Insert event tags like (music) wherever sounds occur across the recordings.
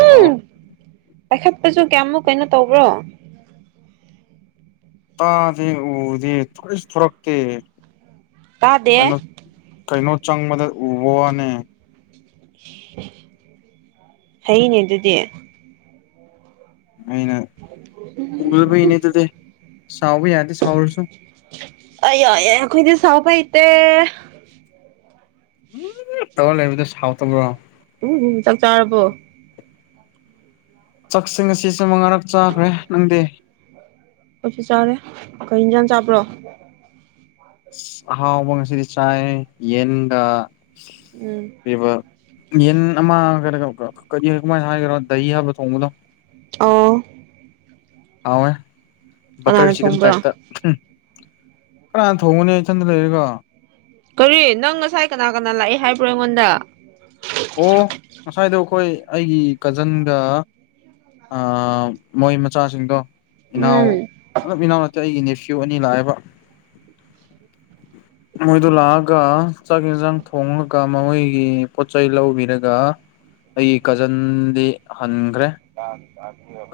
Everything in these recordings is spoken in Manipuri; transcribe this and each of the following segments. ꯍꯜꯂꯣ ꯎꯝ ꯄꯥꯏꯈꯠꯄꯁꯨ ꯀꯌꯥꯃꯨꯛ ꯀꯩꯅꯣ ꯇꯧꯕ꯭ꯔꯣ ꯇꯥꯗꯦ ꯎꯗꯦ (unintelligible) ꯊꯣꯔꯛ ꯇꯦ ꯇꯥꯗꯦ ꯀꯩꯅꯣ ꯆꯪꯕꯗ ꯎꯕꯋꯥꯅꯦ ꯐꯩꯅꯦ ꯑꯗꯨꯗꯤ ꯑꯩꯅ ꯎꯗꯕꯩꯅꯦ ꯑꯗꯨꯗꯤ ꯁꯥꯎꯕ ꯌꯥꯗꯦ ꯁꯥꯎꯔꯁꯨ (unintelligible) ꯑꯈꯣꯏꯗꯤ ꯁꯥꯎꯕ ꯍꯩꯇꯦ ꯎꯝ ꯇꯧꯔ ꯂꯩꯕꯗꯣ ꯁꯥꯎꯇꯕ꯭ꯔꯣ ꯍꯣ ꯆꯥꯛꯁꯤ ꯉꯥꯁꯤ ꯃꯉꯥꯔꯛ ꯆꯥꯈ꯭ꯔꯦ ꯅꯪꯗꯤ ꯑꯩꯁꯨ ꯆꯥꯔꯦ ꯀꯩ ꯏꯟꯖꯥꯡ ꯆꯥꯕ꯭ꯔꯣ ꯑꯍꯥꯎꯕ ꯉꯁꯤꯗꯤ ꯆꯥꯏ ꯌꯦꯟꯒ ꯎꯝ ꯄꯤꯕ ꯌꯦꯟ ꯑꯃ (unintelligible) ꯀꯃꯥꯏꯅ ꯍꯥꯏꯗꯣꯏꯅꯣ ꯗꯍꯤ ꯍꯥꯞꯂ ꯊꯣꯡꯕꯗꯣ ꯑꯣ ꯍꯥꯎꯋꯦ ꯀꯅꯥꯅ ꯕꯇꯔ ꯆꯤꯀꯟ ꯊꯣꯡꯕ꯭ꯔꯣ ꯇꯥꯏꯞꯇ ꯀꯅꯥꯅ ꯊꯣꯡꯒꯅꯤ ꯏꯊꯟꯗ ꯂꯩꯔꯒ ꯀꯔꯤ ꯅꯪ ꯉꯁꯥꯏ ꯀꯅꯥ ꯀꯅꯥ ꯂꯥꯛꯏ ꯍꯥꯏꯕ꯭ꯔꯣ ꯑꯩꯉꯣꯟꯗ ꯑꯣ ꯉꯁꯥꯏꯗꯣ ꯑꯩꯈꯣꯏ ꯑꯩꯒꯤ ꯀꯖꯟꯒ ꯑꯥ ꯃꯣꯏ ꯃꯆꯥꯁꯤꯡꯗꯣ ꯏꯅꯥꯎ ꯎꯝ ꯑꯞ ꯏꯅꯥꯎ ꯅꯠꯇꯦ ꯑꯩꯒꯤ ꯅꯦꯐ꯭ꯌꯨ ꯑꯅꯤ ꯂꯥꯛꯑꯦꯕ ꯃꯣꯏꯗꯨ ꯂꯥꯛꯑꯒ ꯆꯥꯛ ꯌꯦꯟꯁꯥꯡ ꯊꯣꯡꯉꯒ ꯃꯣꯏꯒꯤ ꯆꯩ ꯂꯧꯕꯤꯔꯒ ꯑꯩꯒꯤ ꯀꯖꯟꯗꯤ ꯍꯟ (unintelligible)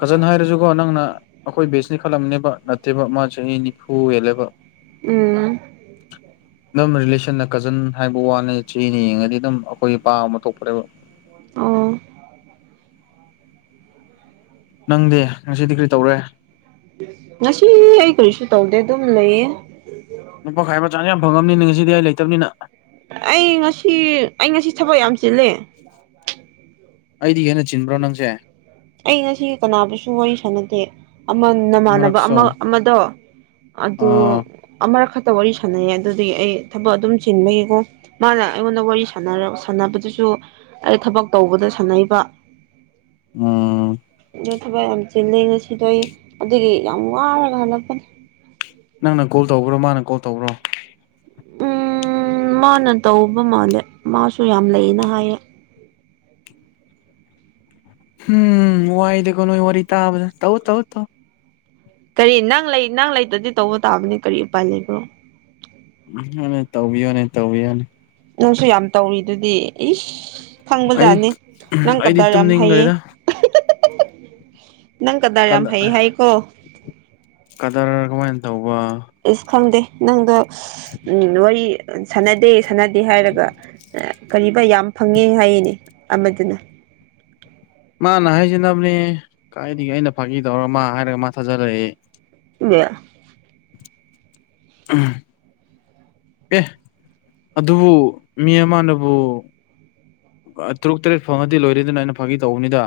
ꯀꯖꯟ ꯍꯥꯏꯔꯁꯨꯀꯣ ꯅꯪꯅ ꯑꯩꯈꯣꯏ ꯕꯦꯁꯅꯤ ꯈꯜꯂꯝꯅꯦꯕ ꯅꯠꯇꯦꯕ ꯃꯥ ꯆꯍꯤ ꯅꯤꯐꯨ ꯍꯦꯜꯂꯦꯕ ꯎꯝ ꯑꯗꯨꯝ ꯔꯤꯂꯦꯁꯟꯅ ꯀꯖꯟ ꯍꯥꯏꯕ ꯋꯥꯅꯤ ꯆꯍꯤꯗ ꯌꯦꯡꯉꯗꯤ ꯑꯗꯨꯝ ꯑꯩꯈꯣꯏ ꯏꯄꯥ ꯒꯨꯝꯕ ꯊꯣꯛꯄꯅꯦꯕ ꯑꯣ ꯅꯪꯗꯤ ꯉꯁꯤꯗꯤ ꯀꯔꯤ ꯇꯧꯔꯦ ꯉꯁꯤ ꯑꯩ ꯀꯔꯤꯁꯨ ꯇꯧꯗꯦ ꯑꯗꯨꯝ ꯂꯩꯌꯦ ꯅꯨꯄꯥ ꯈꯥꯏꯕ ꯆꯥꯟꯁ ꯌꯥꯝ ꯐꯪꯉꯝꯅꯤꯅꯦ ꯉꯁꯤꯗꯤ ꯑꯩ ꯂꯩꯇꯝꯅꯤꯅ ꯑꯩ ꯉꯁꯤ ꯑꯩ ꯉꯁꯤ ꯊꯕꯛ ꯌꯥꯝ ꯆꯤꯜꯂꯦ ꯑꯩꯗꯤ ꯍꯦꯟꯅ ꯆꯤꯟꯕ꯭ꯔꯣ ꯅꯪꯁꯦ ꯑꯩ ꯉꯁꯤ ꯀꯅꯥꯕꯨꯁꯨ ꯋꯥꯔꯤ ꯁꯥꯟꯅꯗꯦ ꯑꯃ ꯅꯃꯥꯟꯅꯕ ꯑꯃꯨꯔꯛꯁꯨ ꯑꯃ ꯑꯃꯗꯣ ꯑꯗꯣ ꯑ ꯑꯃꯔꯛ ꯈ ꯇ ꯋꯥꯔꯤ ꯁꯥꯟꯅꯩꯌꯦ ꯑꯗꯨꯗꯒꯤ ꯑꯩ ꯊꯕꯛ ꯑꯗꯨꯝ ꯆꯤꯟꯕꯒꯤꯀꯣ ꯃꯥꯅ ꯑꯩꯉꯣꯟꯗ ꯋꯥꯔꯤ ꯁꯅꯔ ꯁꯥꯟꯅꯕꯗꯨꯁꯨ ꯑꯩ ꯊꯕꯛ ꯇꯧꯕꯗ ꯁꯥꯟꯅꯩꯕ ꯎꯝ (unintelligible) ꯆꯤꯜꯂꯦ ꯉꯁꯤꯗꯣ ꯑꯩ ꯑꯗꯨꯒꯤ ꯌꯥꯝ ꯋꯥꯔꯒ ꯍꯜꯂꯛꯄꯅꯤ ꯅꯪꯅ ꯀꯣꯜ ꯇꯧꯕ꯭ꯔꯣ ꯃꯥꯅ ꯀꯣꯜ ꯇꯧꯕ꯭ꯔꯣ ꯎꯝ ꯃꯥꯅ ꯇꯧꯕ ꯃꯥꯜꯂꯦ ꯃꯥꯁꯨ ꯌꯥꯝ ꯂꯩꯌꯦꯅ ꯍꯥꯏꯌꯦ ꯎꯝ ꯋꯥꯏꯗ ꯀꯣ ꯅꯣꯏ ꯋꯥꯔꯤ ꯇꯥꯕꯁꯦ ꯇꯧ ꯇꯧ ꯇꯧ ꯀꯔꯤ ꯅꯪ ꯂꯩ ꯅꯪ ꯂꯩꯇꯗꯤ ꯇꯧꯕ ꯇꯥꯕꯅꯦ ꯀꯔꯤ ꯎꯄꯥꯏ ꯂꯩꯕꯣ ꯇꯧꯕꯤꯌꯣꯅꯦ ꯇꯧꯕꯤꯌꯣꯅꯦ ꯅꯪꯁꯨ ꯌꯥꯝ ꯇꯧꯔꯤꯗꯨꯗꯤ ꯏꯁ ꯑꯩ ꯈꯪꯕꯖꯥꯠꯅꯤ ꯅꯪ ꯑꯩꯗꯤ ꯀꯗꯔ ꯌꯥꯝ ꯍꯩꯌꯦ ꯇꯨꯝꯅꯤꯡꯈ꯭ꯔꯦꯗ ꯅꯪ ꯀꯗꯔ ꯌꯥꯝ ꯍꯩ ꯍꯥꯏꯀꯣ ꯀꯗꯔ ꯀꯃꯥꯏꯅ ꯇꯧꯕ ꯏꯁ ꯈꯪꯗꯦ ꯅꯪꯗꯣ ꯎꯝ ꯋꯥꯔꯤ ꯁꯥꯟꯅꯗꯦ ꯁꯥꯟꯅꯗꯦ ꯍꯥꯏꯔꯒ ꯀꯔꯤꯕ ꯌꯥꯝ ꯐꯪꯉꯦ ꯍꯥꯏꯌꯦꯅꯦ ꯑꯃꯗꯨꯅ (inaudible) ꯃꯥꯅ ꯍꯥꯏꯖꯅꯕꯅꯦ ꯀꯥꯏꯒ ꯑꯩꯅ ꯐꯥꯈꯤ ꯇꯧꯔ ꯃꯥ ꯍꯥꯏꯔꯒ ꯃꯥ ꯊꯥꯖꯜꯂꯛꯏ ꯃ ꯎꯝ ꯑꯦ ꯑꯗꯨꯕꯨ ꯃꯤ ꯑꯃꯅꯕꯨ ꯇꯔꯨꯛ ꯇꯔꯦꯠ ꯐꯪꯉꯗꯤ ꯂꯣꯏꯔꯦꯗꯅ ꯑꯩꯅ ꯐꯥꯒꯤ ꯇꯧꯕꯅꯤꯗ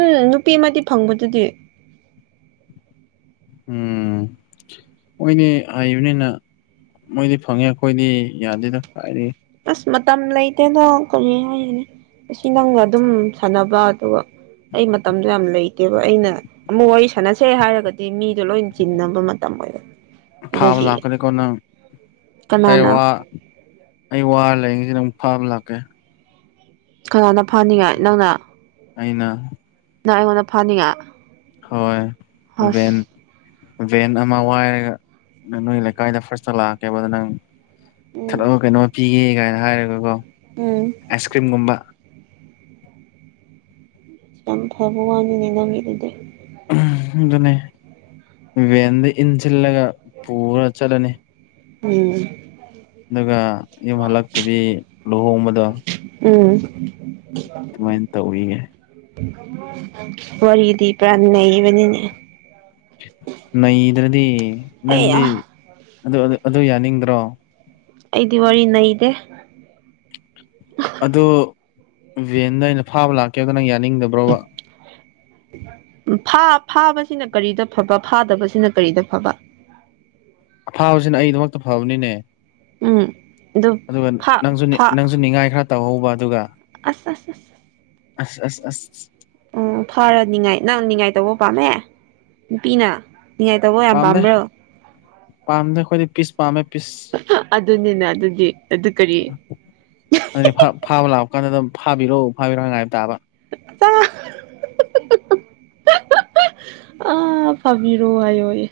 ꯎꯝ ꯅꯨꯄꯤ ꯑꯃꯗꯤ ꯐꯪꯕꯗꯨꯗꯤ ꯎꯝ ꯃꯣꯏꯗꯤ ꯍꯩꯕꯅꯤꯅ ꯃꯣꯏꯗꯤ ꯐꯪꯉꯦ ꯑꯩꯈꯣꯏꯗꯤ ꯌꯥꯗꯦꯗ ꯀꯥꯏꯔꯤ ꯑꯁ ꯃꯇꯝ ꯂꯩꯇꯦꯅ ꯀꯔꯤ ꯍꯥꯏꯌꯦꯅꯦ ꯑꯁꯤ ꯅꯪꯒ ꯑꯗꯨꯝ ꯁꯥꯟꯅꯕ ꯑꯗꯨꯒ ꯑꯩ ꯃꯇꯝꯗꯣ ꯌꯥꯝ ꯂꯩꯇꯦꯕ ꯑꯩꯅ ꯑꯃꯨꯛ ꯋꯥꯔꯤ ꯁꯥꯟꯅꯁꯦ ꯍꯥꯏꯔꯒꯗꯤ ꯃꯤꯗꯣ ꯂꯣꯏ ꯆꯤꯟꯅꯕ ꯃꯇꯝ ꯑꯣꯏꯔꯦ ꯊꯥꯕ ꯂꯥꯛꯀꯅꯤꯀꯣ ꯅꯪ ꯑꯩ ꯀꯅꯥꯅ ꯋꯥ ꯑꯩ ꯋꯥ ꯂꯥꯏꯌꯦꯉꯩꯁꯤꯅ ꯑꯃꯨꯛ ꯐꯥꯕ ꯂꯥꯛꯀꯦ ꯀꯅꯥꯅ ꯐꯅꯤꯡꯉꯥꯏ ꯅꯪꯅ ꯑꯅ ꯅꯪ ꯑꯩꯉꯣꯟꯗ ꯐꯥꯅꯤꯡꯉ ꯍꯣꯏꯕꯦꯟ ꯚꯦꯟ ꯑꯃ ꯋꯥꯏꯔꯒ ꯅ ꯅꯣꯏ ꯂꯩꯀꯥꯏꯗ ꯐꯥꯔꯁꯂꯛꯑꯀꯦꯕꯗ ꯅꯪ ꯎꯝ ꯊꯂꯛꯑ ꯀꯩꯅꯣ ꯄꯤꯒꯦ ꯀꯥꯏꯅ ꯍꯥꯏꯔꯒꯀꯣ ꯎꯝ ꯑꯥꯏꯁ ꯀ꯭ꯔꯤꯝꯒꯨꯝꯕ ꯌꯥꯝ ꯐꯕ ꯋꯥꯅꯤꯅꯦ ꯅꯪꯒꯤ ꯑꯗꯨꯗꯤ ꯑꯗꯨꯅꯦ ꯚꯦꯟꯗ ꯏꯟꯁꯤꯜꯂꯒ ꯄꯨꯔ ꯆꯠꯂꯅꯤ ꯎꯝ ꯑꯗꯨꯒ ꯌꯨꯝ ꯍꯜꯂꯛꯇꯕꯤ ꯂꯨꯍꯣꯡꯕꯗꯣ ꯎꯝ ꯑꯗꯨꯃꯥꯏꯅ ꯇꯧꯔꯤꯒꯦ ꯋꯥꯔꯤꯗꯤ ꯄꯨꯔꯥ ꯅꯕꯅꯤꯅꯦ ꯅꯩꯗ꯭ꯔꯗꯤ ꯑꯩ ꯅꯪꯗꯤ ꯑꯗꯨ ꯑꯗꯨ ꯌꯥꯅꯤꯡꯗ꯭ꯔꯣ ꯑꯩꯗꯤ ꯋꯥꯔꯤ ꯅꯩꯗꯦ ꯑꯗꯣ ꯚꯦꯟꯗ ꯑꯩꯅ ꯐꯥꯕ ꯂꯥꯛꯀꯦꯕꯗ ꯅꯪ ꯌꯥꯅꯤꯡꯗꯕ꯭ꯔꯣꯕ ꯐꯥꯕꯁꯤꯅ ꯀꯔꯤꯗ ꯐꯕ ꯐꯥꯗꯕꯁꯤꯅ ꯀꯔꯤꯗ ꯐꯕ ꯑ ꯑꯐꯥꯕꯁꯤꯅ ꯑꯩꯗꯃꯛꯇ ꯐꯕꯅꯤꯅꯦ ꯎꯝ ꯑꯗꯨ ꯑꯗꯨꯒ ꯐꯥ ꯅꯪꯁꯨ ꯐꯥ ꯅꯪꯁꯨ ꯅꯤꯡꯉꯥꯏ ꯈꯔ ꯇꯧꯍꯧꯕ ꯑꯗꯨꯒ ꯑ ꯑꯁ ꯑꯁ ꯑꯁ ꯑꯣ ꯐꯔꯅꯤꯉꯥꯏ ꯅꯪ ꯉꯥꯏ ꯇꯧꯕ ꯄꯥꯝꯃꯦ ꯅꯨꯄꯤꯅ ꯅꯉꯥꯏ ꯇꯕꯨꯣ ꯌꯥꯝ ꯄꯝ꯭ꯔꯣ ꯄꯥꯝꯗ ꯈꯣꯏꯗꯤ ꯄꯤꯁ ꯄꯥꯝꯃꯦ ꯄꯤꯁ ꯑꯗꯨꯅꯤꯅ ꯑꯗꯨꯗꯤ ꯑꯗꯨ ꯀꯔꯤ ꯑ ꯐ ꯐꯕ ꯂꯥꯎ ꯀꯩꯅꯣꯗꯝꯥꯕꯤꯔꯛꯎ ꯐꯥꯕꯤꯔꯣꯑꯣ ꯉꯥꯏꯕ ꯇꯥꯕ ꯑ ꯑꯥ ꯐꯥꯕꯤꯔꯣ ꯍꯥꯏꯌꯣꯌꯦꯦ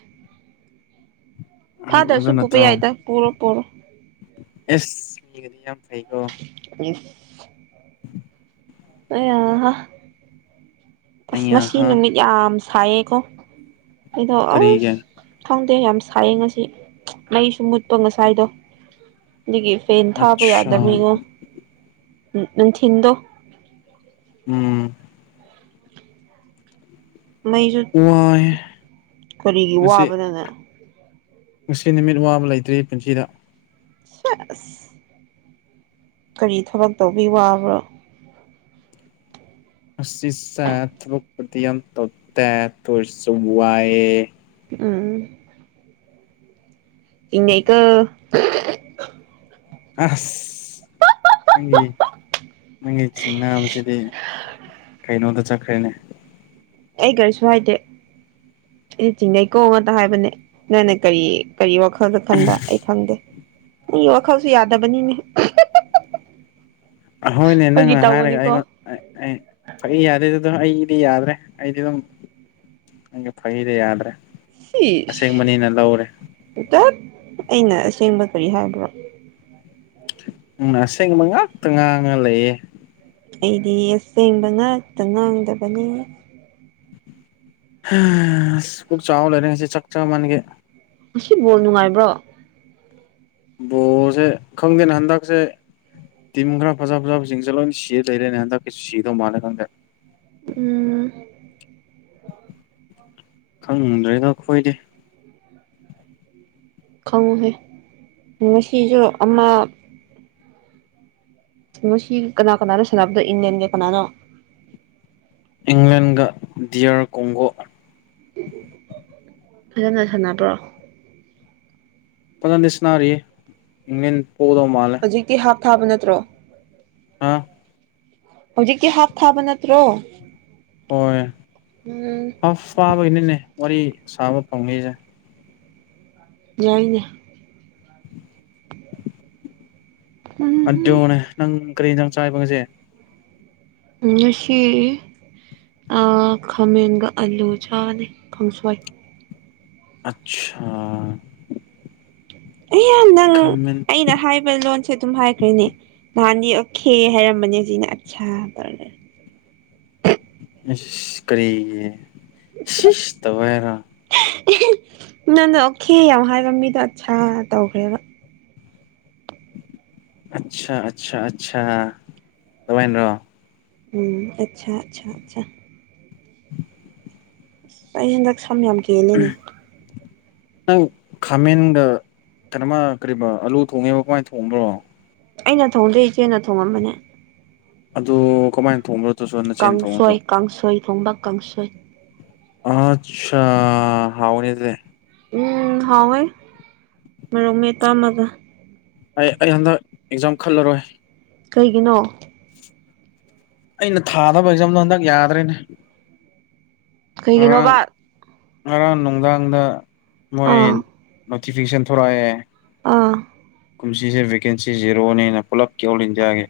ꯐꯥꯗꯔꯁꯨ ꯑꯗꯨ ꯄꯨꯕ ꯅꯠꯇ꯭ꯔꯣ ꯌꯥꯏꯗ ꯄꯨꯔꯣ ꯄꯨꯔꯣ ꯑꯦꯁ ꯃꯤꯒꯗꯤ ꯌꯥꯝ ꯐꯩꯀꯣ ꯎ ꯎꯝ ꯑꯍ ꯑꯁ ꯉꯁꯤ ꯑꯩꯍꯥ ꯅꯨꯃꯤꯠ ꯌꯥꯝ ꯁꯥꯏꯌꯦꯀꯣ ꯑꯩꯗꯣ ꯑꯁ ꯀꯔꯤꯒꯤ ꯈꯪ ꯗꯦ ꯌꯥꯝ ꯁꯥꯏꯌꯦ ꯉꯁꯤ ꯃꯩꯁꯨ ꯃꯨꯠꯄ ꯉꯁꯥꯏꯗꯣ ꯑꯗꯨꯒꯤ ꯐꯦꯟ ꯊꯥꯕ ꯑꯠꯁꯥ ꯌꯥꯗꯕꯒꯤꯀꯣ ꯅꯨꯡꯊꯤꯟꯗꯣ ꯎꯝ ꯃꯩꯁꯨ ꯋꯥꯏ ꯀꯔꯤꯒꯤ ꯉꯁꯤ ꯋꯥꯕꯗꯅ ꯉꯁꯤ ꯅꯨꯃꯤꯠ ꯋꯥꯕ ꯂꯩꯇ꯭ꯔꯦ ꯄꯨꯟꯁꯤꯗ ꯁꯦꯁ ꯀꯔꯤ ꯊꯕꯛꯇꯧꯕꯩ ꯋꯥꯕ꯭ꯔꯣ ꯉꯁꯤꯁꯦ ꯊꯕꯛ ꯄꯨꯗꯤ ꯌꯥꯝ ꯇꯧꯇꯦ ꯑꯗꯨ ꯑꯣꯏꯔꯁꯨ ꯋꯥꯏꯌꯦ ꯑꯝ ꯆꯤꯡꯅꯩꯀꯣ ꯑꯁ ꯅꯪꯒꯤ ꯅꯪꯒꯤ ꯆꯤꯡꯅꯕꯁꯤꯗꯤ ꯀꯩꯅꯣꯗꯨ ꯆꯠꯈ꯭ꯔꯦꯅꯦ ꯑꯩ ꯀꯔꯤꯁꯨ ꯍꯥꯏꯗꯦ ꯑꯩꯗꯤ ꯆꯤꯡꯅꯩꯀꯣ ꯉꯛꯇ ꯍꯥꯏꯕꯅꯦ ꯅꯪꯅꯦ ꯀꯔꯤ ꯀꯔꯤ ꯋꯥꯈꯜ ꯋꯥꯈꯜꯗ ꯈꯟꯕ ꯑꯩ ꯈꯪꯗꯦ ꯃꯤ ꯋꯥꯈꯜꯁꯦ ꯌꯥꯗꯕꯅꯤꯅꯦ ꯍꯣꯏꯅꯦ ꯐꯥꯒꯤ ꯅꯪꯅ ꯍꯥꯏꯔꯒ ꯇꯧꯕꯅꯤꯀꯣ ꯑꯩꯉꯣꯟ ꯐꯒꯤ ꯌꯥꯗꯦ ꯑꯗꯨꯗꯣ ꯑꯩ ꯗꯤ ꯌꯥꯗ꯭ꯔꯦ ꯑꯩꯗꯤ ꯑꯗꯨꯝ ꯅꯪꯒꯤ ꯐꯒꯤ ꯌꯥꯗ꯭ꯔꯦ ꯁꯤꯁ ꯑꯁꯦꯡꯕꯅꯤꯅ ꯂꯧꯔꯦ ꯇꯠ ꯑꯩꯅ ꯑꯁꯦꯡꯕ ꯀꯔꯤ ꯍꯥꯏꯕ꯭ꯔꯣ ꯅꯪꯅ ꯑꯁꯦꯡꯕ ꯉꯛꯇ ꯉꯥꯡꯉ ꯂꯩꯌꯦ ꯑꯩꯗꯤ ꯑꯁꯦꯡꯕ ꯉꯥꯛꯇ ꯉꯥꯡꯗꯕꯅꯤ ꯑꯁ ꯄꯨꯛ ꯆꯥꯎ ꯂꯩꯔꯦ ꯉꯁꯤ ꯆꯥꯛ ꯆꯥ ꯃꯟꯒꯤ ꯕꯣꯜ ꯅꯨꯡꯉꯥꯏꯕ꯭ꯔꯣ ꯕꯣꯜ ꯁꯦ ꯈꯪꯗꯦꯅ ꯍꯟꯗꯛꯁꯦ ꯇꯤꯝ ꯈ꯭ꯔ ꯐꯖꯥ ꯐꯖꯥꯁꯤꯡꯁꯦ ꯂꯣꯏꯅ ꯁꯤ ꯂꯩꯔꯦꯅꯦ ꯍꯟꯗꯛ ꯁꯤꯗꯧ ꯃꯥꯜꯂꯦ ꯈꯪꯗꯦ ꯎꯝ ꯈꯪꯗ꯭ꯔꯦꯗ ꯑꯩꯈꯣꯏꯗꯤ ꯈꯪꯉꯨꯍꯦ ꯉꯁꯤꯁꯨ ꯑꯃ ꯉꯁꯤ ꯀꯅꯥ ꯀꯅꯥꯅꯣ ꯁꯥꯟꯅꯕꯗꯣ ꯏꯪꯂꯦꯟꯒ ꯀꯅꯥꯅꯣ ꯏꯪꯂꯦꯟꯒ ꯗꯤꯌꯥꯔ ꯀꯣꯡꯒꯣ ꯐꯖꯅ ꯁꯥꯟꯅꯕ꯭ꯔꯣ ꯐꯖꯟꯗꯤ ꯁꯅꯥꯔꯤ ꯏꯪꯂꯦꯟ ꯄꯣꯗꯧ ꯃꯥꯂꯦ ꯍꯧꯖꯤꯛꯇꯤ ꯍꯥꯞ ꯊꯥꯕ ꯅꯠꯇ꯭ꯔꯣ ꯑꯥ ꯍꯧꯖꯤꯛꯀꯤ ꯍꯥꯞ ꯊꯥꯕ ꯅꯠꯇ꯭ꯔꯣ ꯍꯣꯏ ꯎꯝ ꯍꯥꯞ ꯊꯥꯕꯩꯅꯤꯅꯦ ꯋꯥꯔꯤ ꯁꯥꯕ ꯐꯪꯉꯤꯁꯦ ꯌꯥꯏꯅꯦ ꯎꯝ ꯃꯗꯨꯅꯦ ꯅꯪ ꯀꯔꯤ ꯏꯟꯁꯥꯡ ꯆꯥꯌꯦꯕ ꯉꯁꯤ ꯉꯁꯤ ꯑꯥ ꯈꯥꯃꯦꯟꯒ ꯑꯂꯨ ꯆꯥꯒꯅꯤ ꯀꯥꯡꯁꯣꯏ ꯑꯁꯥ ꯑꯌꯥ ꯅꯪ ꯑꯩꯅ ꯍꯥꯏꯕ ꯂꯣꯟꯁꯦ ꯑꯗꯨꯝ ꯍꯥꯏꯈ꯭ꯔꯦꯅꯦ ꯅꯍꯥꯟꯗꯤ ꯊꯤꯌꯦ ꯍꯥꯏꯔꯝꯕꯅꯦ ꯍꯧꯖꯤꯛꯅ ꯑꯠꯁꯥ ꯇꯧꯔꯒ ꯑꯁ ꯀꯔꯤꯒꯤ ꯁꯤꯁꯇꯧꯋꯦ ꯍꯥꯏꯔꯣ ꯅꯪꯅ ꯑꯣꯈꯦ ꯌꯥꯝ ꯍꯥꯏꯕ ꯃꯤꯗꯣ ꯑꯠꯁꯥ ꯇꯧꯈ꯭ꯔꯦꯕ ꯑꯠꯁꯥ ꯑꯠꯁꯥ ꯑꯠꯁꯥ ꯑꯗꯨ ꯃꯥꯏꯅꯔꯣ ꯎꯝ ꯑꯠꯁꯥ ꯑꯠꯁꯥ ꯑꯠꯁꯥ ꯑꯩ ꯍꯟꯗꯛ ꯁꯝ ꯌꯥꯝ ꯀꯦꯂꯦꯅꯦ ꯅꯪ ꯈꯥꯃꯦꯟꯗ ꯀꯩꯅꯣꯃ ꯀꯔꯤ ꯑꯂꯨ ꯊꯣꯡꯉꯦꯕ ꯀꯃꯥꯏꯅ ꯊꯣꯡꯕ꯭ꯔꯣ ꯑꯩꯅ ꯊꯣꯡꯗꯣꯏ ꯏꯆꯦꯅ ꯊꯣꯡꯉꯝꯕꯅꯦ ꯑꯗꯨ ꯀꯃꯥꯏ ꯀꯥꯡꯁꯣꯏ ꯀꯥꯡꯁꯣꯏ ꯊꯣꯝꯕ ꯀꯥꯡꯁꯣꯏ ꯑꯆꯥ ꯍꯥꯎꯅꯤꯁꯦ ꯎꯝ ꯍꯥꯎꯋꯦ ꯃꯔꯣꯛ ꯃꯦꯠꯄꯝꯃꯒ ꯑꯩ ꯑꯩ ꯍꯟꯗꯛ ꯑꯦꯛꯖꯥꯝ ꯈꯜꯂꯔꯣꯏ ꯀꯩꯒꯤꯅꯣ ꯑꯩꯅ ꯊꯥꯗꯕ ꯑꯦꯛꯖꯥꯝꯗꯣ ꯍꯟꯗꯛ ꯌꯥꯗ꯭ꯔꯔꯤꯅꯦ ꯀꯩꯒꯤꯅꯣꯕ ꯉꯔꯥꯡ ꯅꯨꯡꯗꯥꯡꯗ ꯃꯣꯏ ꯑꯥ ꯅꯣꯇꯤꯐꯤꯀꯦꯁꯟ ꯊꯣꯛꯣꯔꯛꯑꯦ ꯑꯥ ꯀꯨꯝꯁꯤꯁꯦ ꯚꯦꯀꯦꯟꯁꯤ ꯖꯦꯔꯣꯅꯦꯅ ꯄꯨꯜꯂꯞꯀꯤ ꯑꯣꯜ ꯏꯟꯗꯤꯌꯥꯒꯤ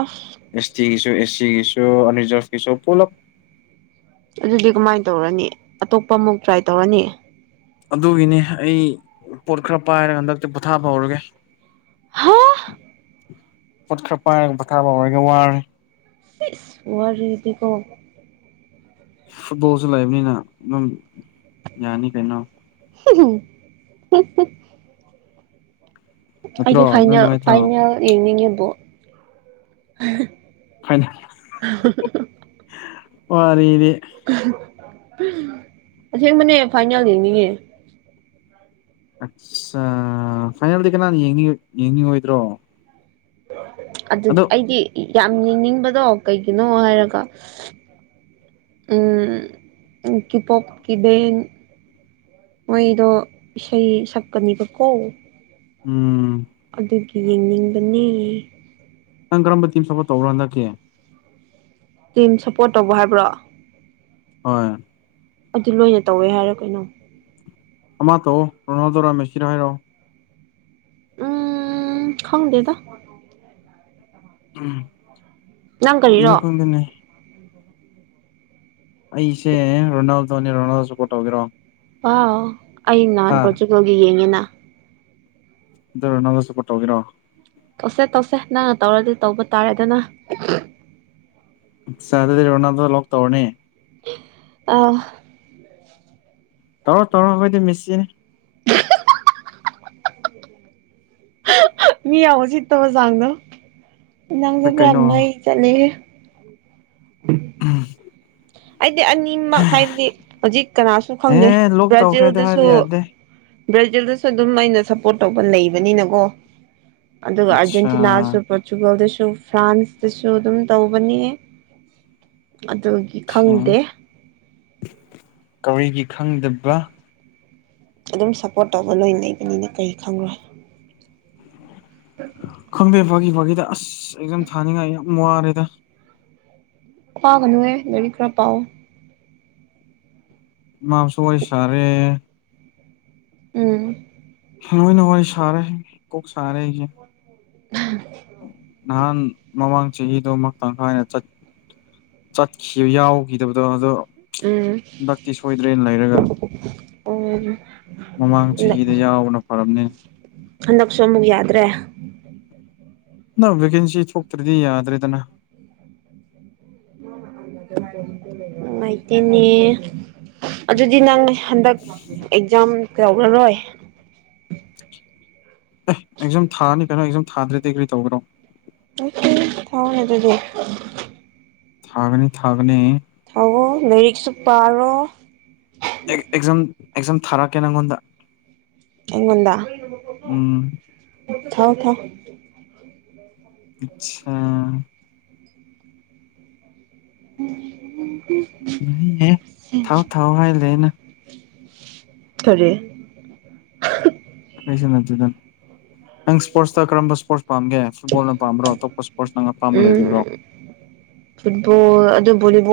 ꯑꯁ ꯑꯦꯁ ꯇꯤꯒꯤ ꯑꯦꯁꯤꯒꯤꯁ ꯑꯔꯤꯖꯔꯚꯁ ꯄꯣꯂꯞ ꯑꯗꯨꯗꯤ ꯀꯃꯥꯏꯅ ꯇꯧꯔꯅꯤ ꯑꯇꯣꯞꯄ ꯑꯃꯨꯛ ꯇ꯭ꯔꯥꯏ ꯇꯧꯔꯅꯤ ꯑꯗꯨꯒꯤꯅꯤ ꯑꯩ ꯄꯣꯠ ꯈꯔ ꯄꯥꯏꯔꯒ ꯍꯟꯗꯛꯇꯤ ꯄꯣꯊꯥꯕ ꯍꯧꯔꯒꯦ ꯍꯥ ꯄꯣꯠ ꯈꯔ ꯄꯥꯏꯔꯒ ꯄꯊꯥꯕ ꯑꯣꯏꯔꯒ ꯋꯥꯔꯦ ꯋꯥꯔ ꯌꯦꯗꯤꯀ ꯕꯣꯁꯨ ꯂꯩꯕꯅꯤꯅ ꯑꯗꯨꯝ ꯌꯥꯅꯤ ꯀꯩꯅꯣ (inaudible) ꯅꯠꯇ꯭ꯔꯣ ꯑꯩꯗꯤ ꯑꯗꯨ ꯐꯥꯏꯅꯦꯜ ꯅꯨꯡꯉꯥꯏꯇ꯭ꯔꯣ ꯐꯥꯏꯅꯦꯜ ꯌꯦꯡꯅꯤꯡꯉꯦꯕ (inaudible) ꯐꯥꯏꯅꯦꯜ ꯑꯣ ꯔꯔꯤꯗꯤ ꯑꯁꯦꯡꯕꯅꯦ ꯐꯥꯏꯅꯦꯜ ꯌꯦꯡꯅꯤꯌꯦ ꯑꯠꯆꯥ ꯐꯥꯏꯅꯦꯜꯗꯤ ꯀꯅꯥꯅ ꯌꯦꯡ ꯌꯦꯡꯅꯤꯡꯉꯣꯏꯗ꯭ꯔꯣ ꯑꯗꯨꯗꯤ ꯑꯗꯣ ꯑꯩꯗꯤ ꯌꯥꯝ ꯌꯦꯡꯅꯤꯡꯕꯗꯣ ꯀꯩꯒꯤꯅꯣ ꯍꯥꯏꯔꯒ ꯀꯤꯄꯣꯣꯛ ꯀꯕꯦꯟ ꯃꯣꯏꯗꯣ ꯏꯁꯩ ꯁꯛꯀꯅꯤꯕꯀꯣ ꯎꯝ ꯑꯗꯨꯒꯤ ꯌꯦꯡꯅꯤꯡꯕꯅꯤ ꯅꯪ ꯀꯔꯝꯕ ꯇꯤꯝ ꯁꯄꯣꯔꯠ ꯇꯧꯔꯣ ꯍꯟꯗꯛꯀꯤꯦ ꯇꯤꯝ ꯁꯞꯄꯣꯔꯠ ꯇꯧꯕ ꯍꯥꯏꯕ꯭ꯔꯣ ꯍꯣꯏ ꯑꯗꯨ ꯂꯣꯏꯅ ꯇꯧꯋꯦ ꯍꯥꯏꯔꯣ ꯀꯩꯅꯣ ꯑꯃꯥ ꯇꯣ ꯔꯅꯖꯔꯥ ꯃꯦꯁꯤꯔ ꯍꯥꯏꯔꯣ ꯎꯝ ꯈꯉꯗꯦꯗ ꯎꯝ ꯅꯪ ꯏꯅ ꯀꯔꯤꯔꯣ ꯈꯝꯗꯅꯦ ꯑꯩꯁꯦ ꯔꯣꯅꯥꯜꯗꯣꯅꯦ ꯔꯣꯅꯥꯜꯗꯣ ꯁꯄꯣꯔꯠ ꯇꯧꯒꯦꯔꯣ ꯄ ꯑꯩ ꯅꯥꯟ ꯑꯥ ꯄꯨꯆꯒ ꯌꯦꯦꯉꯦꯅ ꯑꯗꯨ ꯅꯪꯗ ꯁꯄꯣꯔ ꯇꯧꯒꯤꯔꯣ ꯇꯧꯁꯦ ꯇꯧꯁꯦ ꯅꯪꯅ ꯇꯧꯔꯗꯤ ꯇꯧꯕ ꯇꯥꯔꯦ ꯑꯗꯨꯅ ꯁꯗꯅ ꯂꯣ ꯇꯧꯔꯅꯦ ꯑ ꯇꯧꯔꯣ ꯇꯧꯔꯣ ꯑꯩꯈꯣꯏꯗꯤ ꯃꯦꯁꯤꯅꯦ (inaudible) (inaudible) ꯃꯤ ꯌꯥꯎꯋ ꯁꯤꯠꯇꯕ ꯆꯥꯡꯗꯣ ꯌꯦꯟꯥꯡꯁꯨ ꯑꯗꯨ ꯄꯨꯔꯥ ꯀꯩꯅꯣ ꯃꯩ ꯆꯠꯂꯦ ꯎ ꯍꯥꯏꯗꯤ ꯑꯅꯤꯃꯛ ꯍꯥꯏꯕꯗꯤ ꯍꯧꯖꯤꯛ ꯀꯅꯥꯁꯨ ꯈꯪꯗꯦ ꯑꯦ ꯂꯣꯛ ꯇꯧꯈ꯭ꯔꯦ ꯑꯗꯨ ꯕ꯭ꯔꯥꯖꯤꯜꯗꯁꯨ ꯍꯥꯏꯕ ꯌꯥꯗꯦ ꯕ꯭ꯔꯥꯖꯤꯜꯗꯁꯨ ꯑꯗꯨꯝ ꯑꯩꯅ ꯁꯞꯄꯣꯔꯠ ꯇꯧꯕ ꯂꯩꯕꯅꯤꯅꯀꯣ ꯑꯗꯨꯒ ꯑꯠꯆꯥ ꯑꯔꯖꯦꯟꯇꯤꯅꯥꯁꯨ ꯄꯣꯆꯨꯒꯣꯜꯗꯁꯨ ꯐ꯭ꯔꯥꯟꯁꯇꯁꯨ ꯑꯗꯨꯝ ꯇꯧꯕꯅꯤ ꯑꯗꯨꯒꯤ ꯈꯪꯗꯦ ꯀꯔꯤꯒꯤ ꯈꯪꯗꯕ ꯑꯗꯨꯝ ꯁꯞꯄꯣꯔꯠ ꯇꯧꯕ ꯂꯣꯏ ꯂꯩꯕꯅꯤꯅ ꯀꯔꯤ ꯈꯪꯈ꯭ꯔꯣꯏ ꯈꯪꯗꯦ ꯐꯥꯒꯤ ꯐꯥꯒꯤꯗ ꯑꯁ ꯑꯩꯝ ꯊꯥꯅꯤꯡꯉꯥꯏ ꯌꯥꯝ ꯋꯥꯔꯦꯗ ꯄꯥꯒꯅꯨꯍ ꯂꯥꯏꯔꯤꯛ ꯈꯔ ꯄꯥꯑꯣ ꯃꯥ ꯁꯋꯥꯏꯁꯔꯦ ꯑꯝ ꯣꯏꯅ ꯋꯥꯔꯤ ꯁꯥꯔꯦ ꯀꯣꯛ ꯁꯥꯔꯦ ꯑꯩꯁꯦ ꯎꯝ ꯅꯍꯥꯟ ꯃꯃꯥꯡ ꯆꯍꯤꯗ ꯑꯃ ꯇꯪꯈꯥꯏꯅ ꯆꯠ ꯆꯠꯈꯤꯕ ꯌꯥꯎꯈꯤꯗꯕꯗꯣ ꯑꯗꯣ ꯎꯝ ꯗꯛꯇꯤ ꯁꯣꯏꯗ꯭ꯔꯦꯅ ꯂꯩꯔꯒ ꯎꯝ ꯃꯃꯥꯡ ꯍꯟꯗꯛ ꯆꯍꯤꯗ ꯌꯥꯎꯕꯅ ꯐꯔꯝꯅꯦ ꯍꯟꯗꯛꯁꯨ ꯑꯃꯨꯛ ꯌꯥꯗ꯭ꯔꯦ ꯅꯪ ꯚꯦꯀꯦꯟꯁꯤ ꯊꯣꯛꯇ꯭ꯔꯗꯤ ꯌꯥꯗ꯭ꯔꯦꯗꯅ ꯉꯥꯏꯇꯦꯅꯦ ꯑꯗꯨꯗꯤ ꯅꯪꯅꯦ ꯍꯟꯗꯛ ꯑꯦꯛꯖꯥꯝ ꯀꯧꯔꯔꯣꯏ ꯑꯦ ꯑꯦꯛꯖꯥꯝ ꯊꯥꯔꯅꯤ ꯀꯩꯅꯣ ꯑꯦꯛꯖꯥꯝ ꯊꯥꯗ꯭ꯔꯦ ꯗꯗꯤꯒ꯭ꯔꯤ ꯇꯧꯒ꯭ꯔꯣ ꯎ ꯊꯥꯎꯅꯦ ꯑꯗꯨꯗꯤ ꯊꯥꯒꯅꯤ ꯊꯥꯒꯅꯤ ꯑꯣ ꯂꯥꯏꯔꯤꯛꯁꯨ ꯄꯥꯔꯣ ꯑꯦꯖꯝ ꯑꯦꯛꯖꯥꯝ ꯊꯥꯔꯛꯑꯀꯦ ꯅꯪꯉꯣꯟꯗ ꯑꯡꯉꯣꯟꯗ ꯎꯝ ꯊꯥꯎ ꯊꯥꯎ ꯑꯆꯥꯥ ꯎꯝꯝ ꯌꯥꯏꯍꯦ ꯊꯥꯎ ꯊꯥꯎ ꯍꯥꯏꯔꯦꯅ ꯈꯔꯦ ꯁ ꯅꯆꯗ ꯅꯪ ꯏꯁꯄꯣꯔꯠꯁꯇ ꯀꯔꯝꯕ ꯏꯁꯄꯣꯔꯠꯁ ꯄꯥꯒꯦ ꯐꯠꯕꯜꯅ ꯄꯥꯝꯕ꯭ꯔꯣ ꯑꯇꯣꯞꯄ ꯏꯁꯄꯣꯔꯠ ꯅꯪꯅ ꯑꯄꯥꯝꯕ ꯎꯝ ꯂꯩꯔꯤꯕ꯭ꯔꯣ ꯐꯨꯠꯕꯣꯜ ꯑꯗꯨꯗꯣꯣ